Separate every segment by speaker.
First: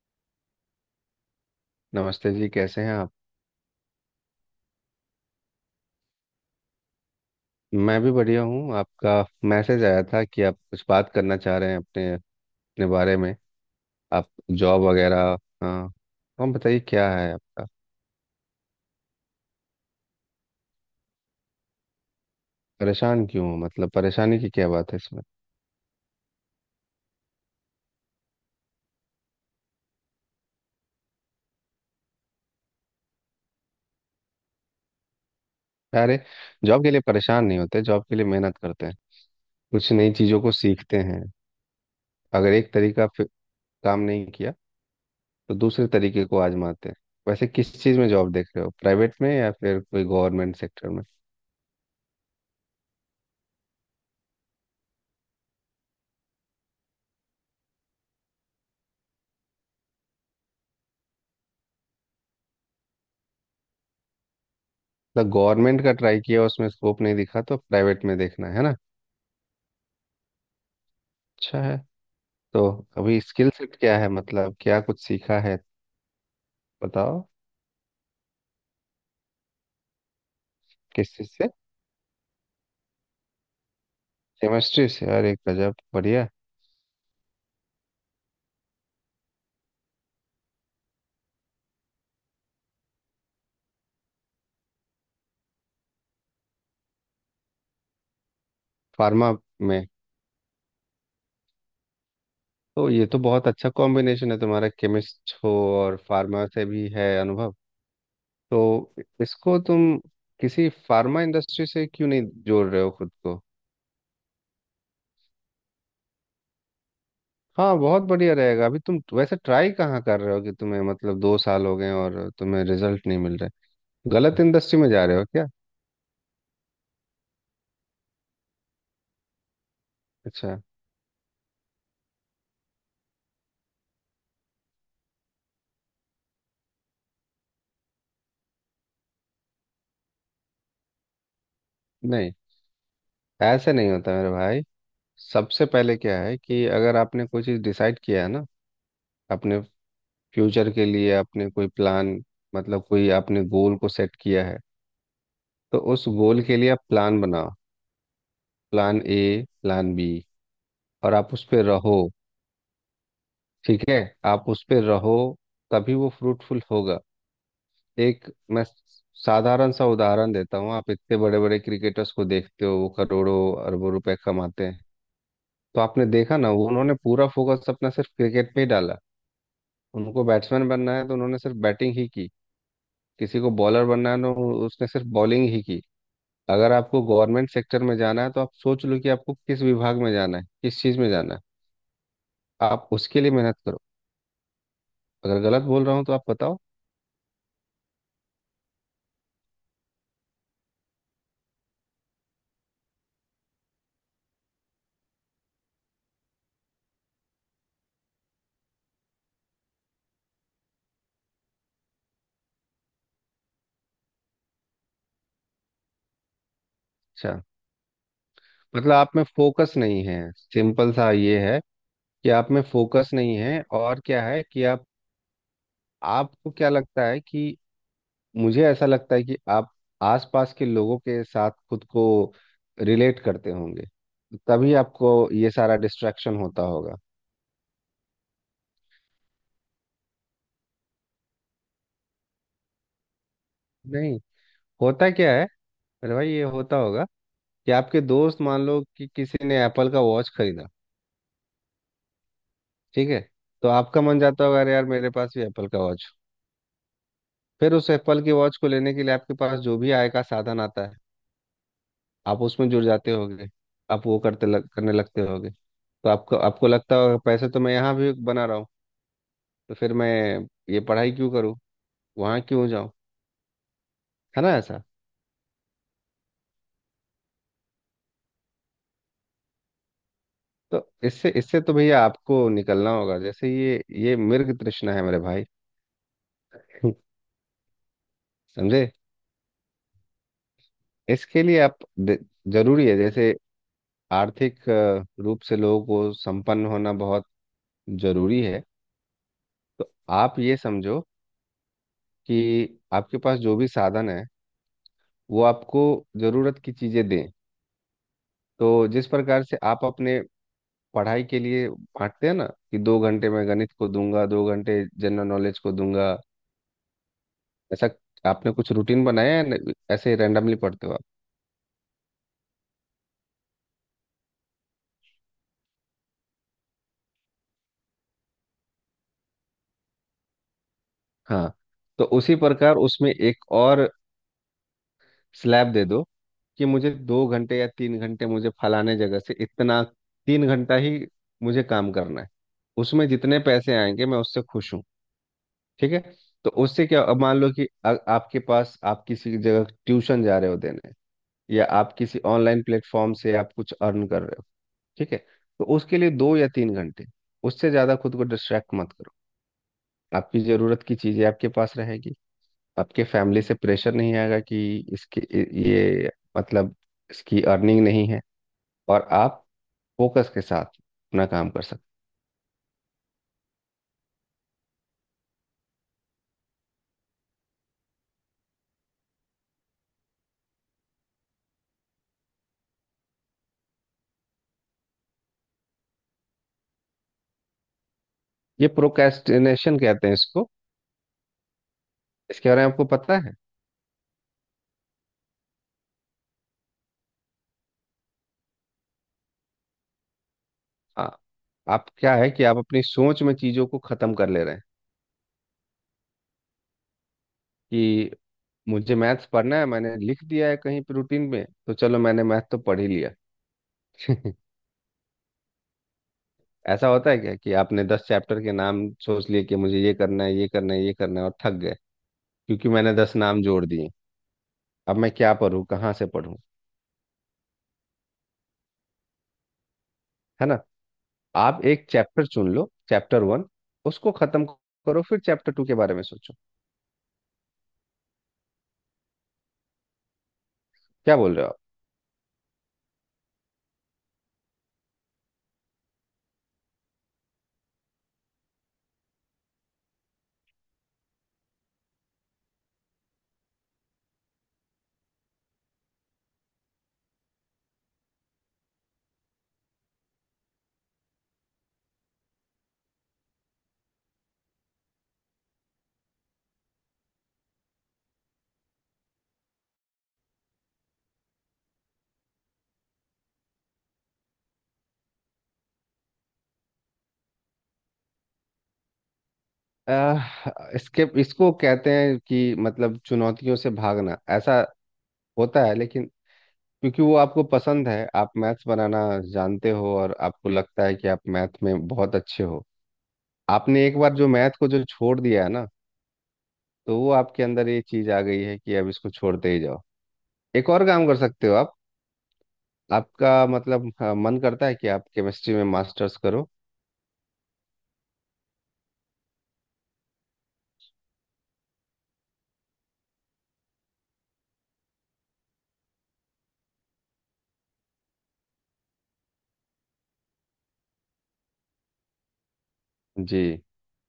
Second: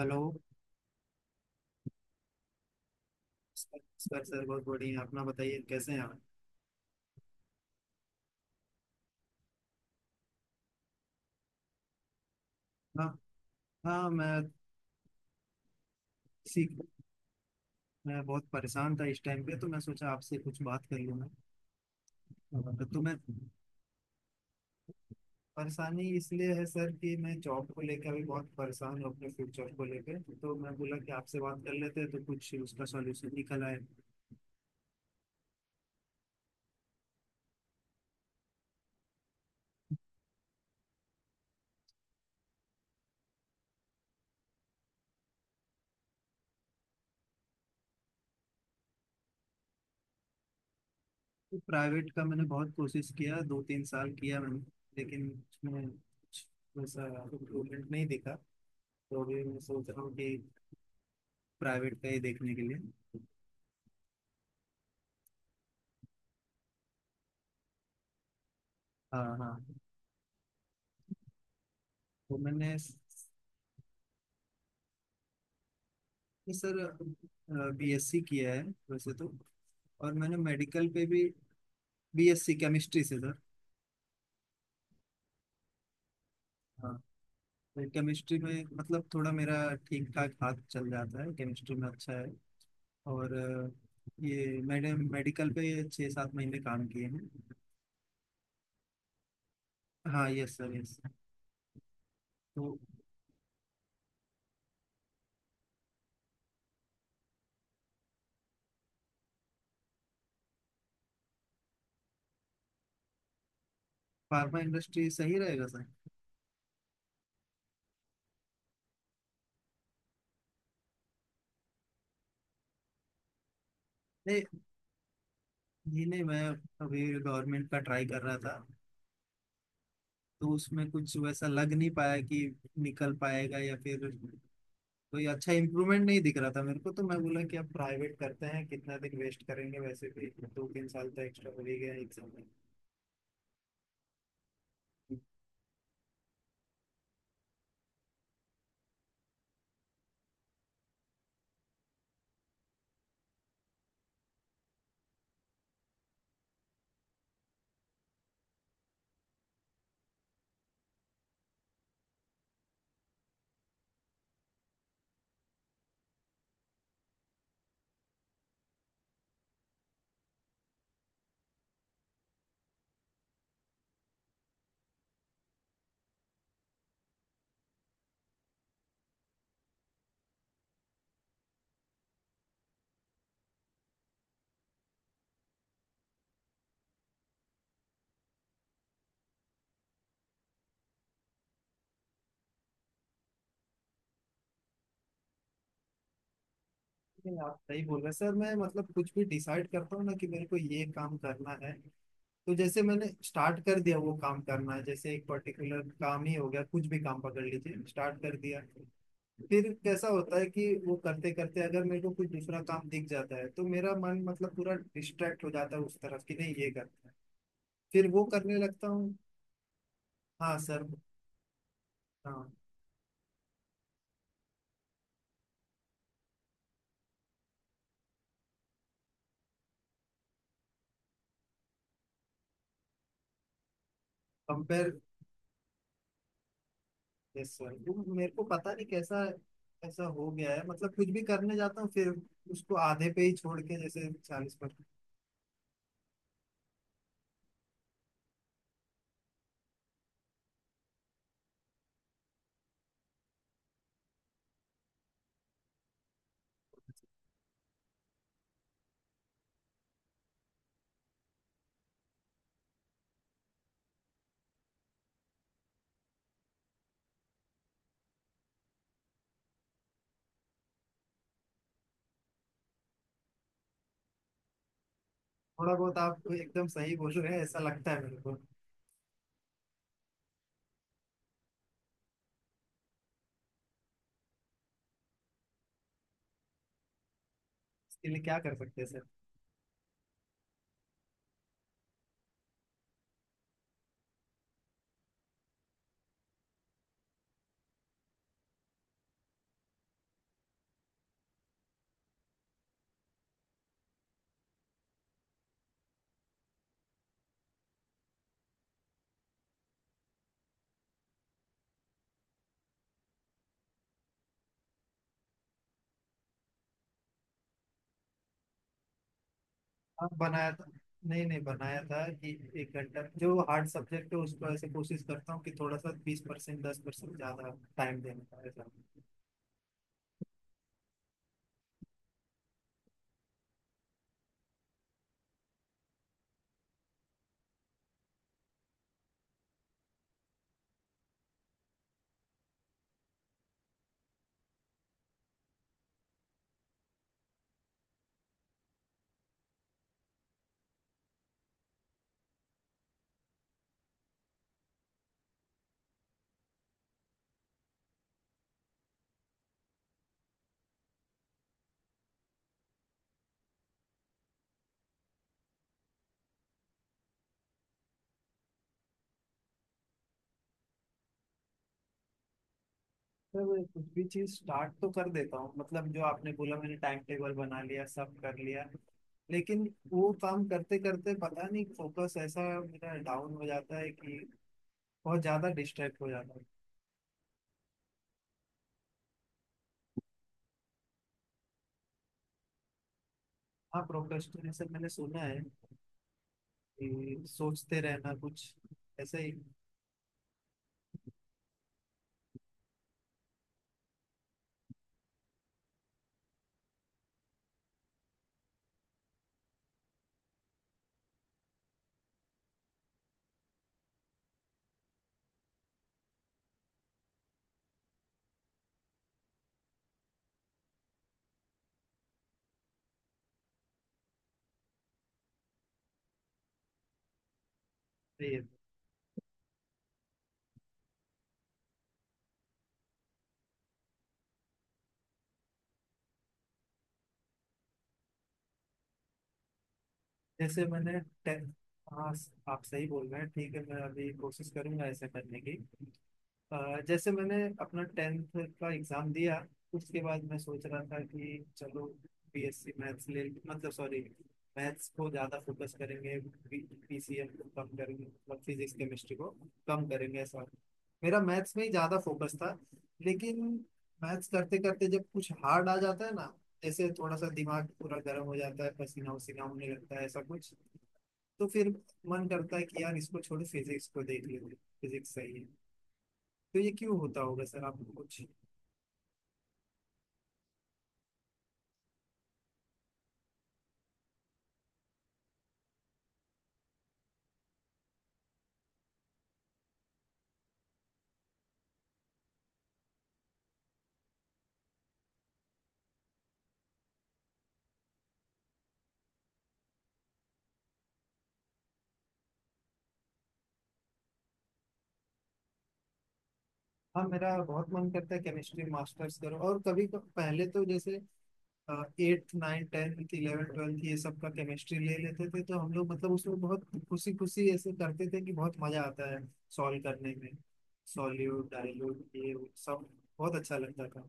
Speaker 1: Hello.
Speaker 2: नमस्ते जी, कैसे हैं आप।
Speaker 1: सर सर सर, बहुत बढ़िया हैं। अपना बताइए कैसे हैं आप।
Speaker 2: मैं भी बढ़िया हूँ। आपका मैसेज आया था कि आप कुछ बात करना चाह रहे हैं अपने अपने
Speaker 1: हाँ
Speaker 2: बारे में।
Speaker 1: हाँ।
Speaker 2: आप जॉब वगैरह। हाँ, हम
Speaker 1: इसी
Speaker 2: बताइए क्या है आपका।
Speaker 1: मैं बहुत परेशान था इस टाइम पे, तो मैं सोचा आपसे कुछ बात कर लूँ। मैं तो मैं
Speaker 2: परेशान क्यों हो, मतलब परेशानी की क्या बात है इसमें।
Speaker 1: परेशानी इसलिए है सर कि मैं जॉब को लेकर अभी बहुत परेशान हूँ, अपने फ्यूचर को लेकर, तो मैं बोला कि आपसे बात कर लेते हैं तो कुछ उसका सॉल्यूशन निकल आए।
Speaker 2: अरे, जॉब के लिए परेशान नहीं होते, जॉब के लिए मेहनत करते हैं। कुछ नई चीज़ों को सीखते हैं। अगर एक तरीका काम नहीं किया तो दूसरे तरीके को आजमाते हैं। वैसे किस चीज़ में जॉब देख रहे हो, प्राइवेट में या फिर कोई गवर्नमेंट सेक्टर में।
Speaker 1: तो प्राइवेट का मैंने बहुत कोशिश किया, 2-3 साल किया मैंने, लेकिन उसमें कुछ वैसा इम्प्रूवमेंट नहीं दिखा। तो अभी मैं सोच रहा हूँ कि प्राइवेट का ही देखने के लिए।
Speaker 2: मतलब गवर्नमेंट का ट्राई किया, उसमें स्कोप नहीं दिखा तो प्राइवेट में देखना है ना।
Speaker 1: हाँ हाँ।
Speaker 2: अच्छा है।
Speaker 1: तो
Speaker 2: तो
Speaker 1: मैंने
Speaker 2: अभी स्किल सेट क्या है, मतलब क्या कुछ सीखा है,
Speaker 1: सर
Speaker 2: बताओ।
Speaker 1: बीएससी किया है वैसे तो। और मैंने मेडिकल पे
Speaker 2: किस
Speaker 1: भी।
Speaker 2: चीज से।
Speaker 1: बीएससी केमिस्ट्री से सर।
Speaker 2: केमिस्ट्री से, अरे गजब, बढ़िया।
Speaker 1: हाँ। तो केमिस्ट्री में मतलब थोड़ा मेरा ठीक ठाक हाथ चल जाता है, केमिस्ट्री में अच्छा है। और ये मैंने मेडिकल पे 6-7 महीने काम किए हैं।
Speaker 2: फार्मा में।
Speaker 1: हाँ, यस सर, यस। तो
Speaker 2: तो ये तो बहुत अच्छा कॉम्बिनेशन है तुम्हारा, केमिस्ट हो और फार्मा से भी है अनुभव। तो इसको तुम किसी फार्मा इंडस्ट्री से क्यों नहीं जोड़ रहे हो खुद को।
Speaker 1: फार्मा इंडस्ट्री सही रहेगा सर।
Speaker 2: हाँ बहुत बढ़िया रहेगा। अभी तुम वैसे ट्राई कहाँ कर रहे हो कि तुम्हें, मतलब दो साल हो गए और तुम्हें रिजल्ट नहीं मिल रहा है? गलत
Speaker 1: नहीं
Speaker 2: इंडस्ट्री में जा रहे हो क्या।
Speaker 1: नहीं नहीं, मैं अभी गवर्नमेंट का ट्राई कर रहा था। तो
Speaker 2: अच्छा।
Speaker 1: उसमें कुछ वैसा लग नहीं पाया कि निकल पाएगा, या फिर कोई अच्छा इम्प्रूवमेंट नहीं दिख रहा था मेरे को, तो मैं बोला कि अब प्राइवेट करते हैं, कितना दिन वेस्ट करेंगे वैसे भी। 2-3 साल तो एक्स्ट्रा हो ही गया एग्जाम
Speaker 2: नहीं,
Speaker 1: में।
Speaker 2: ऐसे नहीं होता मेरे भाई। सबसे पहले क्या है कि अगर आपने कोई चीज़ डिसाइड किया है ना, अपने फ्यूचर के लिए आपने कोई प्लान, मतलब कोई आपने गोल को सेट किया है, तो उस गोल के लिए आप प्लान बनाओ, प्लान ए, प्लान बी, और आप उस पे रहो। ठीक है, आप उस पे रहो, तभी वो फ्रूटफुल होगा। एक मैं साधारण सा उदाहरण देता हूँ, आप इतने बड़े बड़े क्रिकेटर्स को देखते हो, वो करोड़ों अरबों रुपए कमाते हैं। तो आपने देखा ना, उन्होंने पूरा फोकस अपना सिर्फ क्रिकेट पे ही डाला। उनको बैट्समैन बनना है तो उन्होंने सिर्फ बैटिंग ही की, किसी को बॉलर बनना है तो उसने सिर्फ बॉलिंग ही की। अगर आपको गवर्नमेंट सेक्टर में जाना है तो आप सोच लो कि आपको किस विभाग में जाना है, किस चीज में जाना है, आप उसके लिए मेहनत करो। अगर गलत बोल रहा हूँ तो आप बताओ।
Speaker 1: नहीं, आप सही बोल रहे हैं सर। मैं मतलब कुछ भी डिसाइड करता हूँ ना कि मेरे को ये काम करना है, तो जैसे मैंने स्टार्ट कर दिया, वो काम करना है। जैसे एक पर्टिकुलर काम ही हो गया, कुछ भी काम पकड़ लीजिए, स्टार्ट कर दिया। फिर कैसा होता है कि वो करते करते अगर मेरे को कुछ दूसरा काम दिख जाता है, तो मेरा मन मतलब पूरा डिस्ट्रैक्ट हो जाता है उस तरफ, कि नहीं, ये करना है।
Speaker 2: अच्छा।
Speaker 1: फिर वो करने लगता
Speaker 2: मतलब आप
Speaker 1: हूँ।
Speaker 2: में फोकस नहीं है,
Speaker 1: हाँ सर।
Speaker 2: सिंपल सा ये है कि
Speaker 1: हाँ।
Speaker 2: आप में फोकस नहीं है। और क्या है कि आप, आपको क्या लगता है कि, मुझे ऐसा लगता है कि आप आसपास के लोगों के साथ खुद को रिलेट करते होंगे, तभी
Speaker 1: कंपेयर।
Speaker 2: आपको ये सारा डिस्ट्रैक्शन होता होगा।
Speaker 1: यस सर, वो मेरे को पता नहीं कैसा ऐसा हो गया है, मतलब कुछ भी करने जाता हूँ, फिर उसको आधे पे ही छोड़ के, जैसे
Speaker 2: नहीं,
Speaker 1: 40 पर।
Speaker 2: होता क्या है, अरे भाई ये होता होगा कि आपके दोस्त, मान लो कि किसी ने एप्पल का वॉच खरीदा, ठीक है, तो आपका मन जाता होगा, अरे यार मेरे पास भी एप्पल का वॉच। फिर उस एप्पल के वॉच को लेने के लिए आपके पास जो भी आय का साधन आता है, आप उसमें जुड़ जाते होगे। आप वो करने लगते होगे। तो आपको आपको लगता होगा पैसे तो मैं यहाँ भी बना रहा हूँ, तो फिर मैं ये पढ़ाई क्यों करूँ, वहाँ क्यों जाऊँ, है ना ऐसा।
Speaker 1: थोड़ा बहुत आप एकदम सही बोल रहे हैं, ऐसा लगता है मेरे को।
Speaker 2: तो इससे इससे तो भैया आपको निकलना होगा, जैसे ये मृग तृष्णा है मेरे भाई।
Speaker 1: इसके लिए क्या कर सकते हैं
Speaker 2: समझे।
Speaker 1: सर?
Speaker 2: इसके लिए आप जरूरी है, जैसे आर्थिक रूप से लोगों को संपन्न होना बहुत जरूरी है। आप ये समझो कि आपके पास जो भी साधन है, वो आपको जरूरत की चीजें दें। तो जिस प्रकार से आप अपने पढ़ाई के लिए बांटते हैं ना, कि दो घंटे मैं गणित को दूंगा, दो घंटे जनरल नॉलेज को दूंगा, ऐसा आपने कुछ रूटीन बनाया है
Speaker 1: आप
Speaker 2: ऐसे
Speaker 1: बनाया
Speaker 2: रैंडमली
Speaker 1: था।
Speaker 2: पढ़ते हो आप।
Speaker 1: नहीं नहीं, बनाया था कि 1 घंटा जो हार्ड सब्जेक्ट है उसको ऐसे कोशिश करता हूँ कि थोड़ा सा 20% 10% ज़्यादा टाइम देने का, ऐसा।
Speaker 2: हाँ, तो उसी प्रकार उसमें एक और स्लैब दे दो, कि मुझे दो घंटे या तीन घंटे, मुझे फलाने जगह से इतना, तीन घंटा ही मुझे काम करना है, उसमें जितने पैसे आएंगे मैं उससे खुश हूँ। ठीक है। तो उससे क्या, अब मान लो कि आपके पास, आप किसी जगह ट्यूशन जा रहे हो देने, या आप किसी ऑनलाइन प्लेटफॉर्म से आप कुछ अर्न कर रहे हो, ठीक है, तो उसके लिए दो या तीन घंटे, उससे ज़्यादा खुद को डिस्ट्रैक्ट मत करो। आपकी ज़रूरत की चीज़ें आपके पास रहेगी, आपके फैमिली से प्रेशर नहीं आएगा कि इसके, ये, मतलब इसकी अर्निंग नहीं है, और आप फोकस के साथ अपना काम कर सकते।
Speaker 1: सर, मैं कुछ भी चीज स्टार्ट तो कर देता हूँ, मतलब जो आपने बोला मैंने टाइम टेबल बना लिया, सब कर लिया, लेकिन वो काम करते करते पता नहीं फोकस ऐसा मेरा डाउन हो जाता है कि बहुत ज्यादा डिस्ट्रैक्ट हो जाता है।
Speaker 2: ये प्रोक्रेस्टिनेशन कहते हैं इसको, इसके बारे में आपको पता है।
Speaker 1: हाँ, प्रोक्रेस्टिनेशन मैंने सुना है, कि सोचते रहना कुछ ऐसे ही।
Speaker 2: हाँ। आप, क्या है कि आप अपनी सोच में चीज़ों को ख़त्म कर ले रहे हैं, कि मुझे मैथ्स पढ़ना है, मैंने लिख दिया है कहीं पे रूटीन में, तो चलो मैंने मैथ तो पढ़ ही लिया। ऐसा होता है क्या कि आपने दस चैप्टर के नाम सोच लिए, कि मुझे ये करना है, ये करना है, ये करना है, और थक गए, क्योंकि मैंने दस नाम जोड़ दिए। अब मैं क्या पढूं, कहाँ से पढूं,
Speaker 1: सही है।
Speaker 2: है ना। आप एक चैप्टर चुन लो, चैप्टर वन, उसको खत्म करो, फिर चैप्टर टू के बारे में सोचो।
Speaker 1: जैसे मैंने
Speaker 2: क्या बोल
Speaker 1: टे-
Speaker 2: रहे हो आप।
Speaker 1: हाँ, आप सही बोल रहे हैं, ठीक है, मैं अभी कोशिश करूंगा ऐसे करने की। जैसे मैंने अपना 10th का एग्जाम दिया, उसके बाद मैं सोच रहा था कि चलो बीएससी मैथ्स ले, मतलब सॉरी, मैथ्स को ज़्यादा फोकस करेंगे, पीसीएम को कम करेंगे, मतलब फिजिक्स केमिस्ट्री को कम करेंगे, ऐसा। मेरा मैथ्स में ही ज़्यादा फोकस था, लेकिन मैथ्स करते करते जब कुछ हार्ड आ जाता है ना, जैसे थोड़ा सा दिमाग पूरा गर्म हो जाता है, पसीना वसीना होने लगता है, ऐसा कुछ। तो फिर मन करता है कि यार इसको छोड़, फिजिक्स को देख लेते, फिजिक्स सही है। तो ये क्यों होता होगा सर, आपको कुछ?
Speaker 2: इसके, इसको कहते हैं कि, मतलब चुनौतियों से भागना, ऐसा होता है। लेकिन क्योंकि वो आपको पसंद है, आप मैथ्स बनाना जानते हो और आपको लगता है कि आप मैथ में बहुत अच्छे हो। आपने एक बार जो मैथ को जो छोड़ दिया है ना, तो वो आपके अंदर ये चीज आ गई है कि अब इसको छोड़ते ही जाओ। एक और काम कर सकते हो आप। आपका मतलब, हाँ, मन करता है कि आप केमिस्ट्री में मास्टर्स करो।
Speaker 1: हाँ, मेरा बहुत मन करता है केमिस्ट्री मास्टर्स करो। और कभी पहले तो जैसे 8th 9th 10th 11th 12th ये सब का केमिस्ट्री ले लेते थे, तो हम लोग मतलब उसमें बहुत खुशी खुशी ऐसे करते थे कि बहुत मजा आता है सॉल्व करने में। सॉल्यूट डाइल्यूट, ये वो सब बहुत
Speaker 2: जी।
Speaker 1: अच्छा लगता था।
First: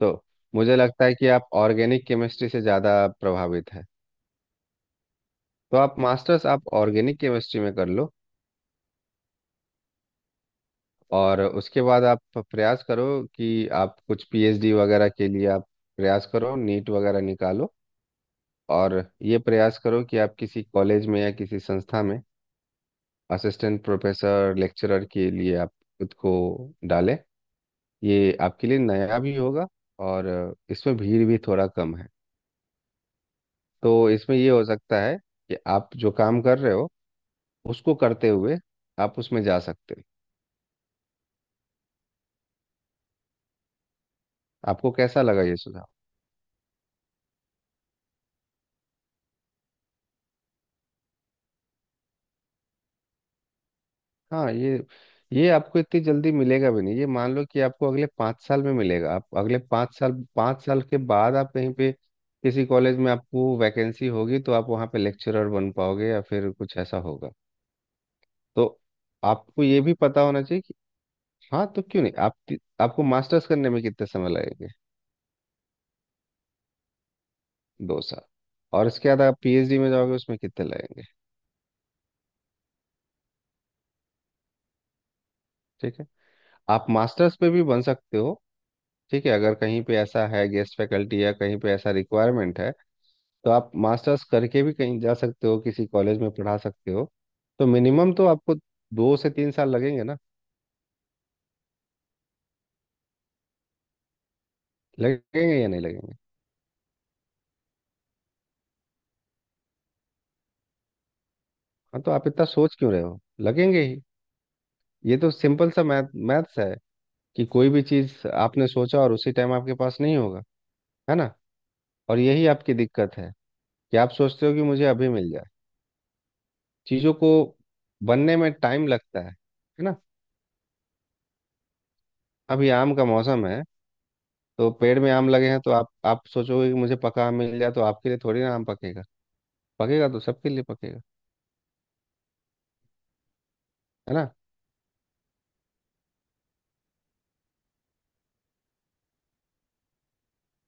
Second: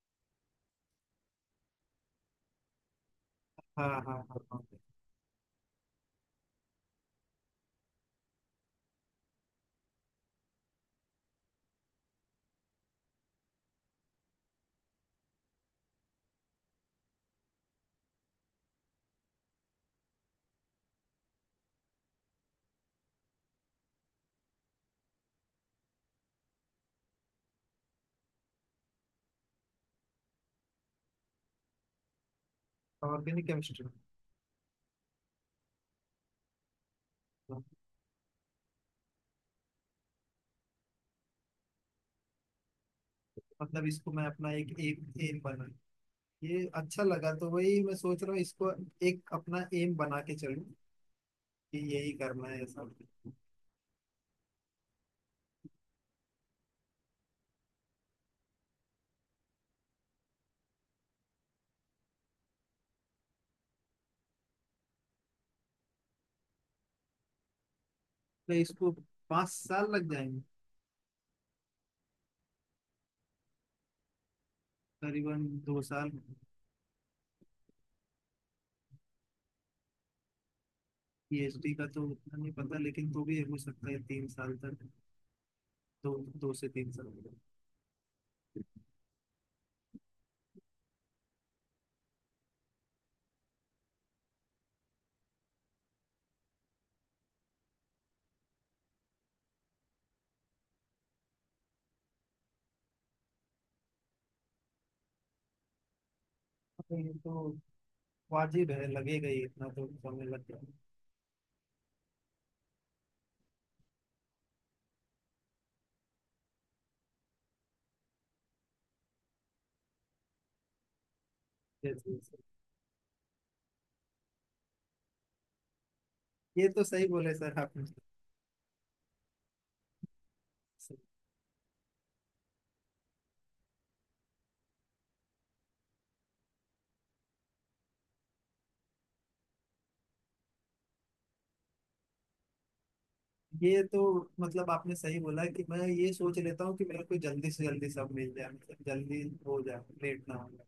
Speaker 2: तो मुझे लगता है कि आप ऑर्गेनिक केमिस्ट्री से ज़्यादा प्रभावित हैं।
Speaker 1: हाँ हाँ हाँ हाँ।
Speaker 2: तो आप मास्टर्स आप ऑर्गेनिक केमिस्ट्री में कर लो, और उसके बाद आप प्रयास करो कि आप कुछ पीएचडी वगैरह के लिए आप प्रयास करो, नीट वगैरह निकालो। और ये प्रयास करो कि आप किसी कॉलेज में या किसी संस्था में असिस्टेंट प्रोफेसर, लेक्चरर के लिए आप खुद को डालें। ये आपके लिए नया भी होगा, और इसमें भीड़ भी थोड़ा कम है।
Speaker 1: Organic chemistry.
Speaker 2: तो इसमें ये हो सकता है कि आप जो काम कर रहे हो, उसको करते हुए आप उसमें जा सकते हो।
Speaker 1: मतलब इसको मैं अपना एक
Speaker 2: आपको
Speaker 1: एम
Speaker 2: कैसा
Speaker 1: एम
Speaker 2: लगा ये
Speaker 1: बना,
Speaker 2: सुझाव।
Speaker 1: ये अच्छा लगा, तो वही मैं सोच रहा हूँ इसको एक अपना एम बना के चलूँ, कि यही करना है सब।
Speaker 2: हाँ, ये आपको इतनी जल्दी मिलेगा भी नहीं, ये मान लो कि आपको अगले पाँच साल में मिलेगा। आप अगले पाँच साल, पाँच साल के बाद आप कहीं पे किसी कॉलेज में आपको वैकेंसी होगी तो आप वहाँ पे लेक्चरर बन पाओगे, या फिर कुछ ऐसा होगा,
Speaker 1: तो
Speaker 2: तो
Speaker 1: इसको पाँच
Speaker 2: आपको ये
Speaker 1: साल
Speaker 2: भी
Speaker 1: लग
Speaker 2: पता
Speaker 1: जाएंगे।
Speaker 2: होना चाहिए। हाँ, तो क्यों नहीं आप, आपको मास्टर्स करने में कितने समय लगेंगे।
Speaker 1: करीबन 2 साल।
Speaker 2: दो साल। और इसके बाद आप पीएचडी में जाओगे, उसमें कितने लगेंगे।
Speaker 1: पीएचडी का तो उतना नहीं पता, लेकिन तो भी हो सकता है 3 साल तक।
Speaker 2: ठीक है।
Speaker 1: दो दो से
Speaker 2: आप
Speaker 1: तीन साल तक।
Speaker 2: मास्टर्स पे भी बन सकते हो, ठीक है, अगर कहीं पे ऐसा है गेस्ट फैकल्टी या कहीं पे ऐसा रिक्वायरमेंट है, तो आप मास्टर्स करके भी कहीं जा सकते हो, किसी कॉलेज में पढ़ा सकते हो। तो मिनिमम तो आपको दो से तीन साल लगेंगे ना, लगेंगे या नहीं लगेंगे।
Speaker 1: ये तो वाजिब है, लगेगा ही, इतना तो समय लग जाएगा।
Speaker 2: हाँ, तो आप इतना सोच क्यों रहे हो, लगेंगे ही। ये तो सिंपल सा मैथ्स है, कि कोई भी चीज़ आपने सोचा और उसी टाइम आपके पास नहीं होगा, है ना।
Speaker 1: जैसे
Speaker 2: और
Speaker 1: जैसे।
Speaker 2: यही आपकी दिक्कत है कि आप सोचते हो कि मुझे अभी मिल जाए।
Speaker 1: ये तो सही
Speaker 2: चीज़ों को
Speaker 1: बोले सर आपने।
Speaker 2: बनने में टाइम लगता है ना। अभी आम का मौसम है, तो पेड़ में आम लगे हैं, तो आप सोचोगे कि मुझे पका आम मिल जाए, तो आपके लिए थोड़ी ना आम पकेगा, पकेगा तो सबके लिए पकेगा,
Speaker 1: ये तो
Speaker 2: है ना।
Speaker 1: मतलब आपने सही बोला कि मैं ये सोच लेता हूँ कि मेरे को जल्दी से जल्दी सब मिल जाए, मतलब जल्दी हो जाए, लेट ना हो जाए,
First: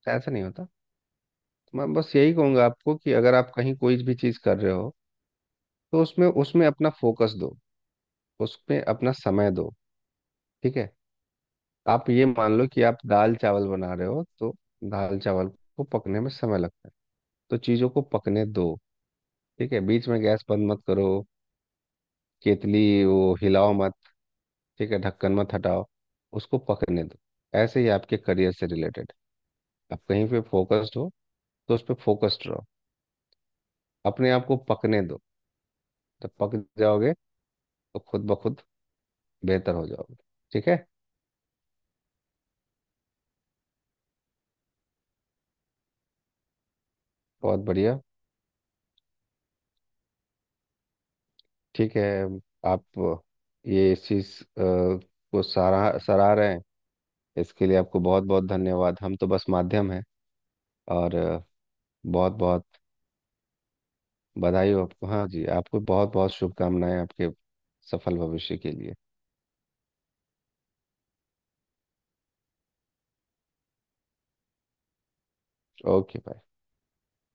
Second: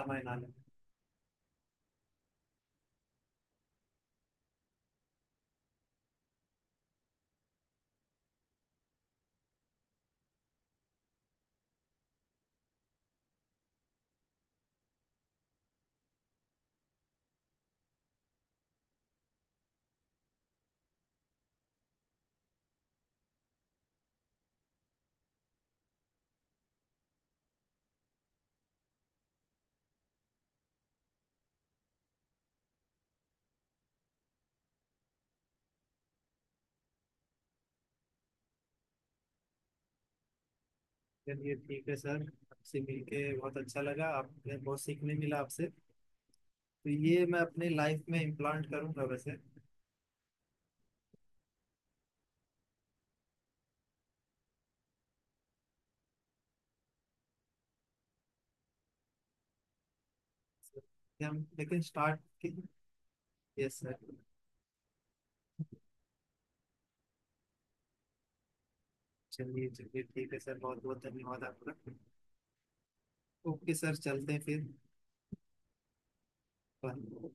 Speaker 1: समय
Speaker 2: ऐसा
Speaker 1: ना
Speaker 2: नहीं
Speaker 1: लगे।
Speaker 2: होता। मैं बस यही कहूंगा आपको कि अगर आप कहीं कोई भी चीज़ कर रहे हो, तो उसमें उसमें अपना फोकस दो, उसमें अपना समय दो, ठीक है। आप ये मान लो कि आप दाल चावल बना रहे हो, तो दाल चावल को पकने में समय लगता है, तो चीज़ों को पकने दो, ठीक है, बीच में गैस बंद मत करो, केतली वो हिलाओ मत, ठीक है, ढक्कन मत हटाओ, उसको पकने दो। ऐसे ही आपके करियर से रिलेटेड, आप कहीं पे फोकस्ड हो तो उस पर फोकस्ड रहो, अपने आप को पकने दो, जब पक जाओगे तो खुद ब खुद बेहतर हो जाओगे, ठीक है।
Speaker 1: चलिए, ठीक है सर, आपसे मिलके बहुत अच्छा लगा, आपने बहुत सीखने मिला आपसे। तो ये मैं
Speaker 2: बहुत
Speaker 1: अपनी
Speaker 2: बढ़िया,
Speaker 1: लाइफ में इम्प्लांट करूंगा वैसे।
Speaker 2: ठीक है। आप ये इस चीज़ को सराह सराह रहे हैं, इसके लिए आपको बहुत बहुत धन्यवाद, हम तो बस माध्यम हैं। और
Speaker 1: ये हम लेकिन स्टार्ट।
Speaker 2: बहुत बहुत
Speaker 1: यस सर।
Speaker 2: बधाई हो आपको। हाँ जी, आपको बहुत बहुत शुभकामनाएं आपके सफल भविष्य के लिए।
Speaker 1: चलिए चलिए, ठीक है सर, बहुत बहुत धन्यवाद आपका। ओके सर, चलते हैं फिर।
Speaker 2: Okay bye.
Speaker 1: बाय।